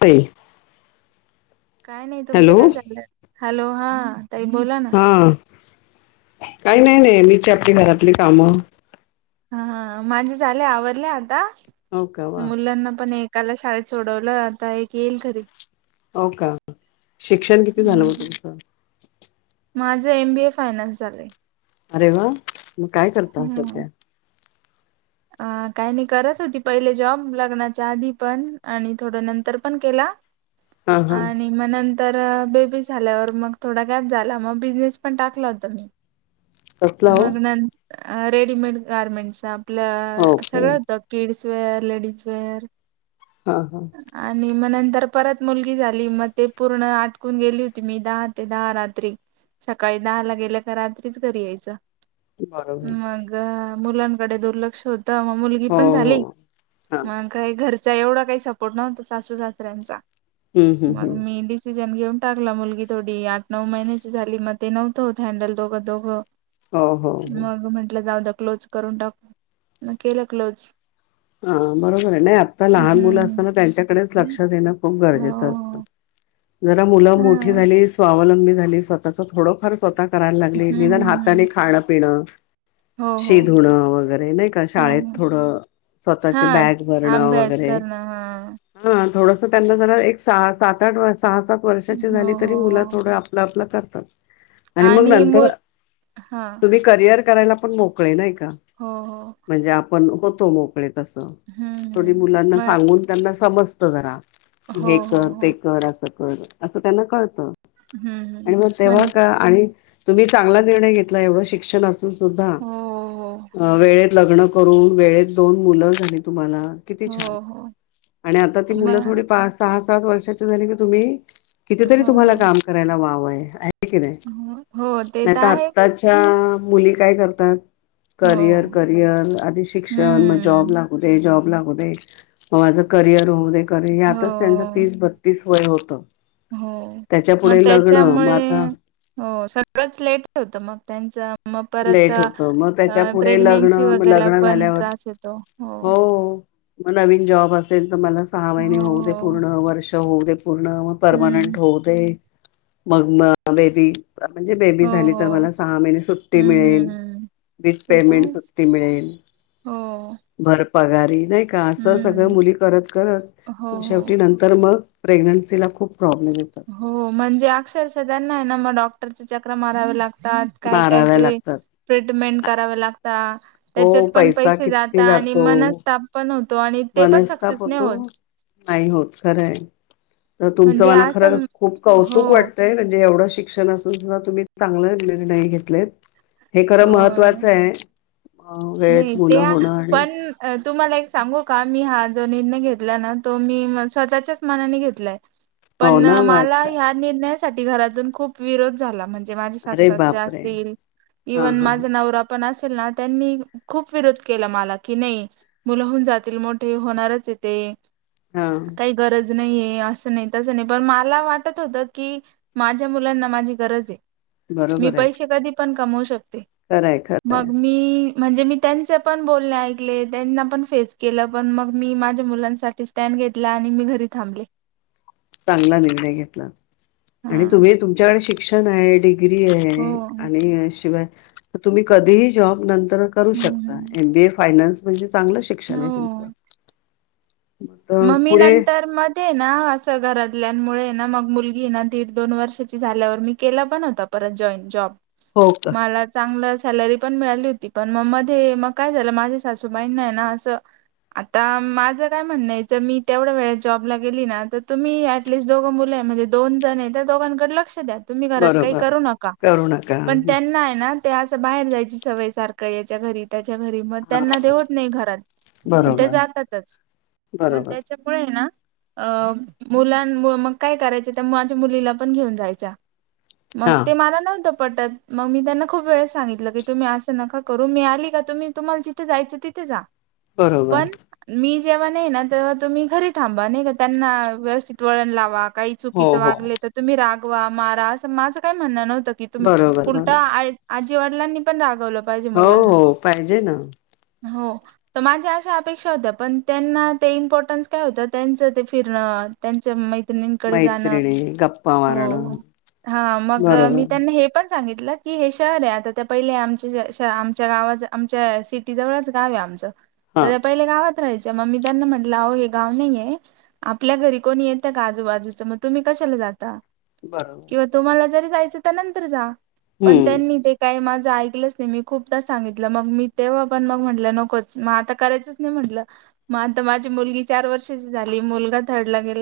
ते [unintelligible] काय नाही तुमचं काय चाललंय, हॅलो! हा ताई बोला ना. हा काही नाही बाई हीचं आपली घरातली कामं. हा हा माझे झाले आवरले आता हो का वा मुलांना पण एक एकाला शाळेत सोडवलं, आता एक येईल घरी. हो का, शिक्षण किती झालं मग तुमचं? माझं एम बी ए फायनान्स झालय. अरे वा! मग काय करता सध्या? अ काही नाही करत होती, पहिले जॉब लग्नाच्या आधी पण आणि थोडं नंतर पण केला. हा हा आणि म नं तर बेबी झाल्यावर मग थोडा गॅप झाला मग बिझनेस पण टाकला होता मी. कसला हो मग नंत रेडीमेड गारमेंट हो आपलं का सगळं होतं किड्स वेअर, लेडीज विअर हा हा आणि मग नंतर परत मुलगी झाली मग ते पूर्ण आटकून गेली होती, मी दहा ते दहा रात्री सकाळी दहा ला गेल्या का रात्रीच घरी यायच. बरोबर मग मुलांनकडे दुर्लक्ष होत. तरग म मुलगी हो पण हो झाली हा मग काय घर ऐवडा काय सपोर्ट नव्हता सासु सासऱ्याचा हम्म हम्म मग हम्म मी बिझी ण घेऊन टाकला मुलगी थोडी आठ नऊ महिन्याची झाली मग ते नव्हतं होत हँडल दोघं दोघं. हो हो हो मग म्हंटलं जाऊदया क्लोज करून टाकू म केलं क्लोज. हा बरोबर आहे नाही आत्ता लहान मुलं हम्म असताना त्यांच्याकडेच लक्षात देणं खूप हो गरजेचं असतं. हो जरा मुलं मोठी हम्म झाली स्वावलंबी झाली स्वतःच थोडं फार स्वतः करायला लागली हम्म हम्म निधान हाताने हम्म खाणं पिणं हो हो शिधुणं वगैरे नाही का हो शाळेत हो थोडं हा स्वतःची बॅग भरणं अभ्यास वगैरे करणं हा. हा, थोडस त्यांना जरा एक सहा सात आठ सहा सात वर्षाची हो झाली तरी हो मुलं हो थोडं आपलं आपलं करतात आणि मग आणि नंतर मुल हा तुम्ही करिअर करायला पण मोकळे नाही का हो हो म्हणजे आपण होतो, मोकळे तस हम्म थोडी हम्म. मुलांना मग सांगून त्यांना समजत जरा हो हे हो कर हो ते कर [unintelligible] अस त्यांना कळत हम्म हम्म आणि मग तेव्हा म्हण का आणि तुम्ही चांगला निर्णय घेतला एवढं शिक्षण असून सुद्धा हो हो. वेळेत लग्न करून वेळेत दोन मुलं झाली तुम्हाला, किती छान हो हो आणि आता ती मुलं थोडी मग पा सहा सात वर्षाची झाली की तुम्ही कितीतरी हो तुम्हाला काम करायला वाव आहे. हे की हो हो ते तर नाहीनाहीता आहेच आत्ताच्या मुली काय करतात, हो. करियर, करियर आणि शिक्ष जॉब हम्म लागूदे जॉब लागुदे मा माझं करिअर होऊ [unintelligible] यातच त्यांच हो तीस बत्तीस वय होत हो मग मग त्याच्यामुळे आता हो सगळंच लेट होतं मग त्यांच मग परत लेट अ होतं मग त्याच्या पुढे लग्न प्रेग्नेन्सी मग वगैरे लग्न पण झाल्यावर त्रास येतो हो मग नवीन जॉब असेल तर मला सहा हो महिने होऊ दे! हो पूर्ण वर्ष होऊ दे! पूर्ण मग हम्म. पर्मनंट होऊदे! मग म बेबी म्हणजे हो, बेबी झाली तर हो. मला सहा महिने सुट्टी. हं, हं, हं. विथ ते तर पेमेंट आहेच. सुट्टी मिळेल. हो. पगारी नाही का असं सगळं हं. मुली करत हो, करत हो. शेवटी नंतर मग. प्रेग्न्सीला खूप. प्रॉब्लेम येतात. हो म्हणजे अक्षरशः त्यांना ना मग डॉक्टरच चकऱ्या माराव्या लाग काय काय माराव्या ते लागतात. ट्रीटमेंट कराव्या लागतात. हो त्याच्यात पण पैसा पैसे जातात किती आणि जातो मनस्ताप पण होत. आणि ते पण मनस्ताप सक्सेस नाही होतो. होत. नाही होत खरंय. तुमचं म्हणजे मला असं खरंच खूप हो. कौतुक वाटतय म्हणजे एवढं शि शिक्षण असून सुद्धा तुम्ही चांगला निर्णय घेतले हे, अ खरं महत्त्वाचं आहे. अ नाही वेळेत मुलं त्या होणं. पण अ, तुम्हाला एक सांगू का मी हा जो निर्णय घेतला ना तो मी स्वतःच्याच मनाने घेतलाय. हो पण ना मला वाच्छा ह्या निर्णयासाठी घरातून खूप विरोध झाला. माझे सासू अरे सासरे बापरे! असतील हां, इवन हां, माझा हां, नवरा पण असेल ना त्यांनी खूप विरोध केला मला की नाही मुलंहून जातील मोठे होणारच येते. हा.. नाही असं नाही तसं नाही पण मला वाटतं होत की माझ्या मुलांना माझी गरज आहे. मी बरोबर आहे. पैसे कधी पण कमवू शकते खरं आहे! खरं आहे! मग मी म्हणजे मी त्यांचे पण बोलणे ऐकले त्यांना पण फेस केलं पण मग मी माझ्या मुलांसाठी स्टँड. घेतला आणि मी घरी थांबले. चांगला निर्णय घेतला. हा आणि तुम्ही तुमच्याकडे शिक्षण आहे डि डिग्री आहे हो आणि शिवाय तुम्ही कधी ही जॉब नंतर कधीही करू हम्म शकता हम्म एम बी ए फायनान्स म्हणजे चांगलं शिक्षण आहे तुमचं मग तर मम्मी पुढे नंतर मध्ये ना असं घरात. कल्यांमुळे ना मग मुलगी ना दीड दोन वर्षाची झाल्यावर मी केला पण होता परत जॉईन जॉब. हो का? मला चांगलंच सॅलरी पण मिळाली होती पण मग मध्ये मग काय झालं माझ्या सासूबाई नाही ना असं. आता माझं काय म्हणणंय. तर मी तेवढ्या वेळस जॉबला गेली ना तर तुम्ही ऍटलिस्ट दोघं मुलं आहे म्हणजे दोन जण आहे त्या दोघांकडे लक्ष द्या. तुम्ही घरात काही बरोबर. करू नका करू नका. पण त्यांना आहे ना. ते असं बाहेर जायची सवय सारखं याच्या घरी त्या घरी मग हां, त्यांना दे होत नाही घरात ते बरोबर, जातातच. मग बरोबर. त्याच्या मुळे आहे ना. अ मुलां मग काय करायच त्या माझ्या मुलीला पण घेऊन जायच्या. मग हां, ते मला नव्हतं. पटत मग मी त्यांना खूप वेळेस सांगितलं की तुम्ही असं नका करू मी आली का तुम्ही तुम्हाला जिथे जायचं तिथे जा. बरोबर. पण मी जेव्हा नाही ना. ते्हा तुम्ही घरी थांबा नाही का त्यांना व्यवस्थित वळण लावा काही हो, चुकीच हो. वागले तर तुम्ही राग. मारा असं माझं काही म्हणं नव्हतं की तुम्ही बरोबर, उलट बरोबर. आजी वाडलांनी पण रागवलं. पाहिजे हो मुलांना हो पाहिजे ना. हो, तर माझ्या अशा अपेक्षा होत्या पण त्यांना. ते इम्पॉर्टन्स काय होतं त्यांचं ते फिरणं त्यांच मैं मैत्रिणीकडे जाण मैत्रिणी, गप्पा मारणं. ह मग मी बरोबर. त्यांना हे पण. सांगितलं की हे शहर आहे आता त्या पहिले आमच्या आमच्या गावा आमच्या सिटीजवळच गाव आहे. आमचं हां. तर त्या पहिल्या गावात राहायच्या मग मी त्यांना म्हटलं अ हे गाव नाहीे आपल्या घरी कोणी येतं का आजूबाजूचं मग तुम्ही कशाला जाता. बरोबर. किंवा तुम्हाला जरी जायचं तर नंतर जा पण हम्म त्यांनी ते काय माझा. ऐकलंच नाही मी खूपदा सांगितलं मग मी तेव्हा पण मग म्हटलं नकोच मग आता करायचंच नाही म्हटलं. माता माझी मुलगी चार वर्षाची झाली मुलगा थर्डला गेला.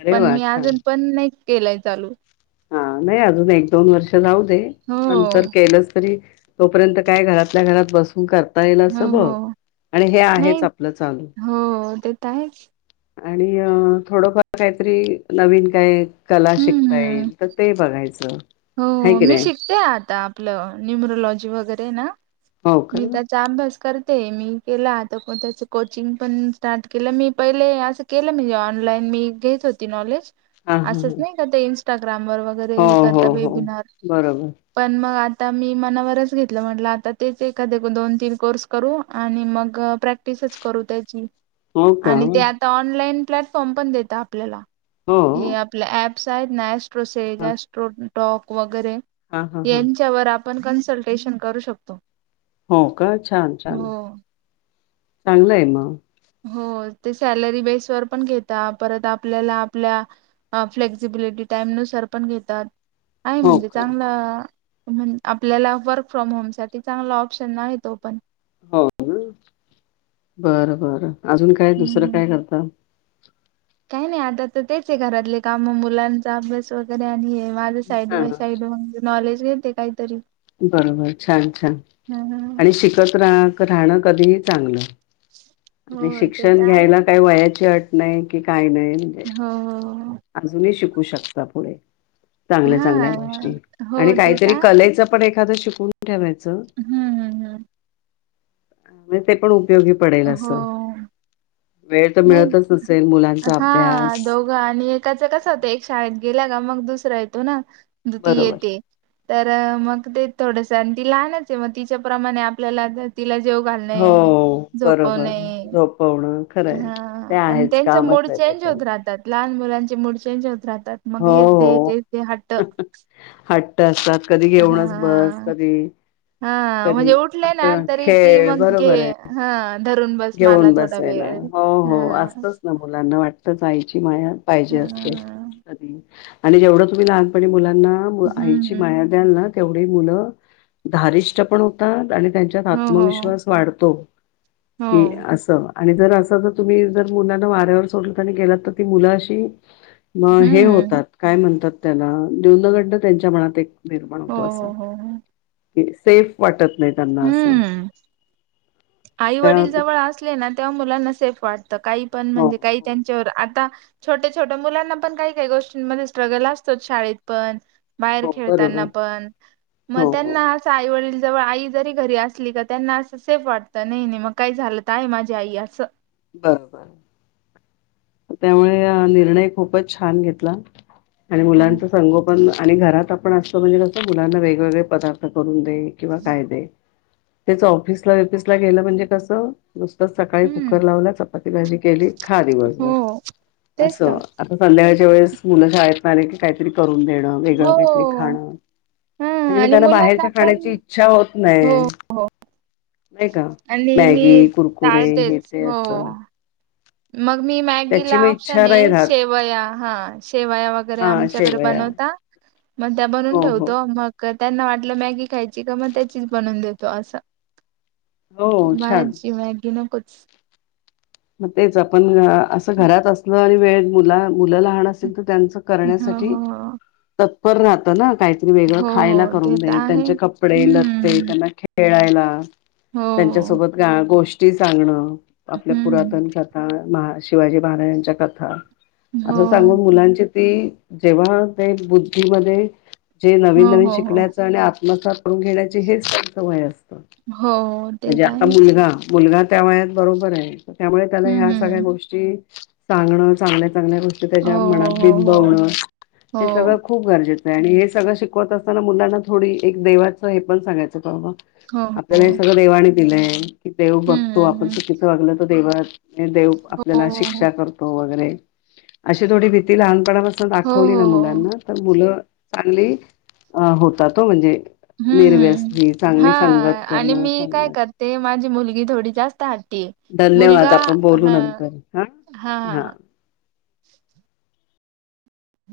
अरे पण वा मी छान अजून पण नाही केलाय चालू हा नाही अजून एक दोन वर्ष जाऊ दे हो नंतर केलंच तरी तोपर्यंत काय घरातल्या घरात बसून कर ता येल हो असं बघ हो. आणि हे नाही आहेच आपलं चालू हो ते तर आहेच आणि थोडंफार काहीतरी नवीन काय कला हम्म शिकता हम्म. येईल तर ते बघायचं हो हाय की मी नाही शिकतेय आता आपलं न्युमरोलॉजी वगैरे ना हो का मी त्याचा अभ्यास करत मी केता त्याच कोचिंग पण स्टार्ट केलं मी पहिले असं केलं म्हणजे ऑनलाईन मी घेत होती नॉलेज हा हा असच नाही काय ते इन्स्टाग्रामवर वगैरे हो हो हो. वेबिनार बरोबर पण मग आता आता मी मनावरच घेतलं म्हटलं आता तेच एखाद दोन तीन कोर्स करू आणि मग प्रॅक्टिस तच करू त्याची हो का आणि ते आता ऑनलाईन प्लॅटफॉर्म पण देत आपल्याला हो हे आपलं अँप. [unintelligible] अँस्ट्रोसॅट हा अँस्ट्रोटाँक वगैरे हा हा यांच्या वर आप आपण कन्सल्टेशन करू शकतो. हो का, छान छान! हो चांगलं आहे मग. हो ते, सॅलरी बेस वर पण घेता परत आपल्याला आपल्या फ्लेक्सिबिलिटी टाईम नुसार पण घेतात, आहे हो म्हणजे का चांगला म्हण आपल्याला वर्क फ्रॉम होमसाठी चांगला ऑप्शन आहे तो पण. हो काय? बरं बरं, अजून काय हम्म दुसरं काय करता? काय नाही आता तर तेच आहे घरातले कामं, मुलांचा अभ्यास वगैरे आणि हे माझं साईड बाय हा. साईड म्हणजे नॉलेज घेते काहीतरी. बरोबर, छान छान हम्म. आणि शिकत राह राहणं कधीही चांगलं. आणि हो ते शिक्षण तर आहे घ्यायला काय वयाची अट नाही कि काय नाय. हो हो अजूनही शिकू शकता पुढे. चांगल्या हा चांगल्या गोष्टी हो आणि ते तर काहीतरी आहे कलेचं पण एखादं शिकून ठेवाय हम्म हम्म हम्म. म्हजजे ते पण उपयोगी पडेल हो असं. वेळ तर नाही, मिळतच नसेल मुलांचा हा अभ्यास दोघं आणि एकाच कसं होतंय एक शाळेत गेला का मग दुसरा येतो ना, ती बरोबर येते तर अ मग ते थोडस आणि ती लहानच आहे मग तिच्याप्रमाणे आपल्याला ता तिला जेऊ हो घालणे. बरोबर, झोपवणे झोपव हा आणि त्यांचे मूड आहे ते चेंज पण होत राहतात, लहान मुलांचे मूड चेंज होत राहत तात मग हो हेच दे तेच दे हट्ट. हो. हट्ट असतात कधी घेऊनच बस, हा. कधी हा कधी म्हणजे उठले ना असं तरी ती खेळ मग घे, बरोबर हं धरून बस मला थोड तयना, हो हो असतंच ना मुलांना वाटतच आईची माया. पाहिजे हा असतं, कधी आणि जेवढं तुम्ही लहानपणी मुला ना मु हम्म आईची हम्म. माया द्याल ना तेवढी मुलं धारिष्ट पण होतात आणि त्यांच्यात हो हो हो. आत्मविश्वास वाढतो, की हो. असं आणि जर असं जर तुम्ही जर मुलांना वाऱ्यावर सोडला, आणि गेलात तर ती मुलं अशी मग हे हम्म होतात काय म्हणतात, त्याला न्यूनगंड त्यांच्या मनात एक निर्माण हो होतो असा हो हो हो. सेफ वाटत नाही त्यांना असं हम्म! आई त्या -वडील जवळ असले ना, तेव्हा मुलांना सेफ वाटते. काही पण हो म्हणजे, काही हो त्यांच्यावर आता छोट्या छोट्या मुलांना पण काही काही गोष्टींमध्ये स्ट्रगल असतोच शाळेत पण. बाहेर हो खेळताना बरोबर पण मग हो हो त्यांना असं आई -वडील जवळ आई जरी घरी असली का त्यांना असं सेफ वाटत, नाही-नाही मग काय झालं तरी आहे माझी आई असं. बरं बरं. त्यामुळे अ निर्णय खूपच छान घेतला. आणि हम्म मुलांचं संगोपन आणि घरात आपण असतं म्हणजे, कसं मुलांना वेगवेगळे पदार्थ करून [unintelligible] ते किंवा काय दे त्यांच ऑफिसला बिपिसला गेलं म्हणजे कसं? नुसतच सकाळी हम्म, कुकर लावला चपाती भाजी केली, खा दिवसभर हो तेच तर असं. आता संध्याकाळी त्यावेळेस मुलं शाळेतन आलीत की, काहीतरी करून देणं वेगळं हो काहीतरी खाणं. ह म्हणजे मग आणि त्यांना मुलांना बाहेरच्या पण खाण्याची इच्छा होत हो नाही. हो नाही का आणि मी मॅगी, कुरकुरे हे टाळतेच ते असं. हो मग मी त्याची मॅगीला मग ऑप्शन इच्छा नाही आहे, राहत शेवया हा शेवया वगैरे हा आमच्याकडे शेवया बनवता [unintelligible] मग त्या बनून हो हो ठेवतो मग त्यांना वाटलं मॅगी खायची का मग त्याचीच बनवून देतो असं हो छान बाहेरची मॅगी नकोच. मग तेच आपण अ- असं घरात असल आणि वेळेत मुला मुलं लहान असेल तर त्यांच हो करण्यासाठी हो तत्पर राहत ना काहीतरी वेगळं हो खायला हो करून ते दे तर आहे त्यांचे कपडे लत्ते हम्म. त्यांना खेळायला हो त्यांच्यासोबत गा-गोष्टी सांगणं आपल्या हम्म पुरातन कथा महा-शिवाजी महाराजांच्या कथा हो असं सांगून मुलांची ती जेव्हा ते बुद्धीमध्ये जे हो नवीन -नवीन हो हो. शिकण्याचा आणि आत्मसात [unintelligible] म्हण घेण्याचे हेच त्यांचं वय असतं हो ते म्हणजे तर आता आहेच मुलगा -मुलगा त्या वयात बरोबर आहे त्यामुळे त्याला हम्म ह्या सगळ्या हम्म गोष्टी सांगणं चांगल्या चांगल्या गोष्टी हो त्याच्या म हो हो हो. [unintelligible] आणि हे सगळं शिकवत असताना मुलांना थोडी एक देवाचं हे पण सांगायचं बाबा हो हो आपल्याला हो हे सगळं देवानी दिलंय की देव बघतो हम्म आपण हम्म चुकीचं वागलो तर देवानं ये देव हो आपल्याला हो शिक्षा करतो वगैरे अशी थोडी भीती लहानपणा असं हो दाखवली हो ना हो. हो मुलांना तर मुलं चांगली अ- होतात हं म्हणजे हम्म. निर्व्यसनी, हां चांगली संगत करणं चांगलं ती मुलगी थोडी जास्त आ धन्यवाद आपण बोलू नंतर हा हां, हां. -हा [inaudible]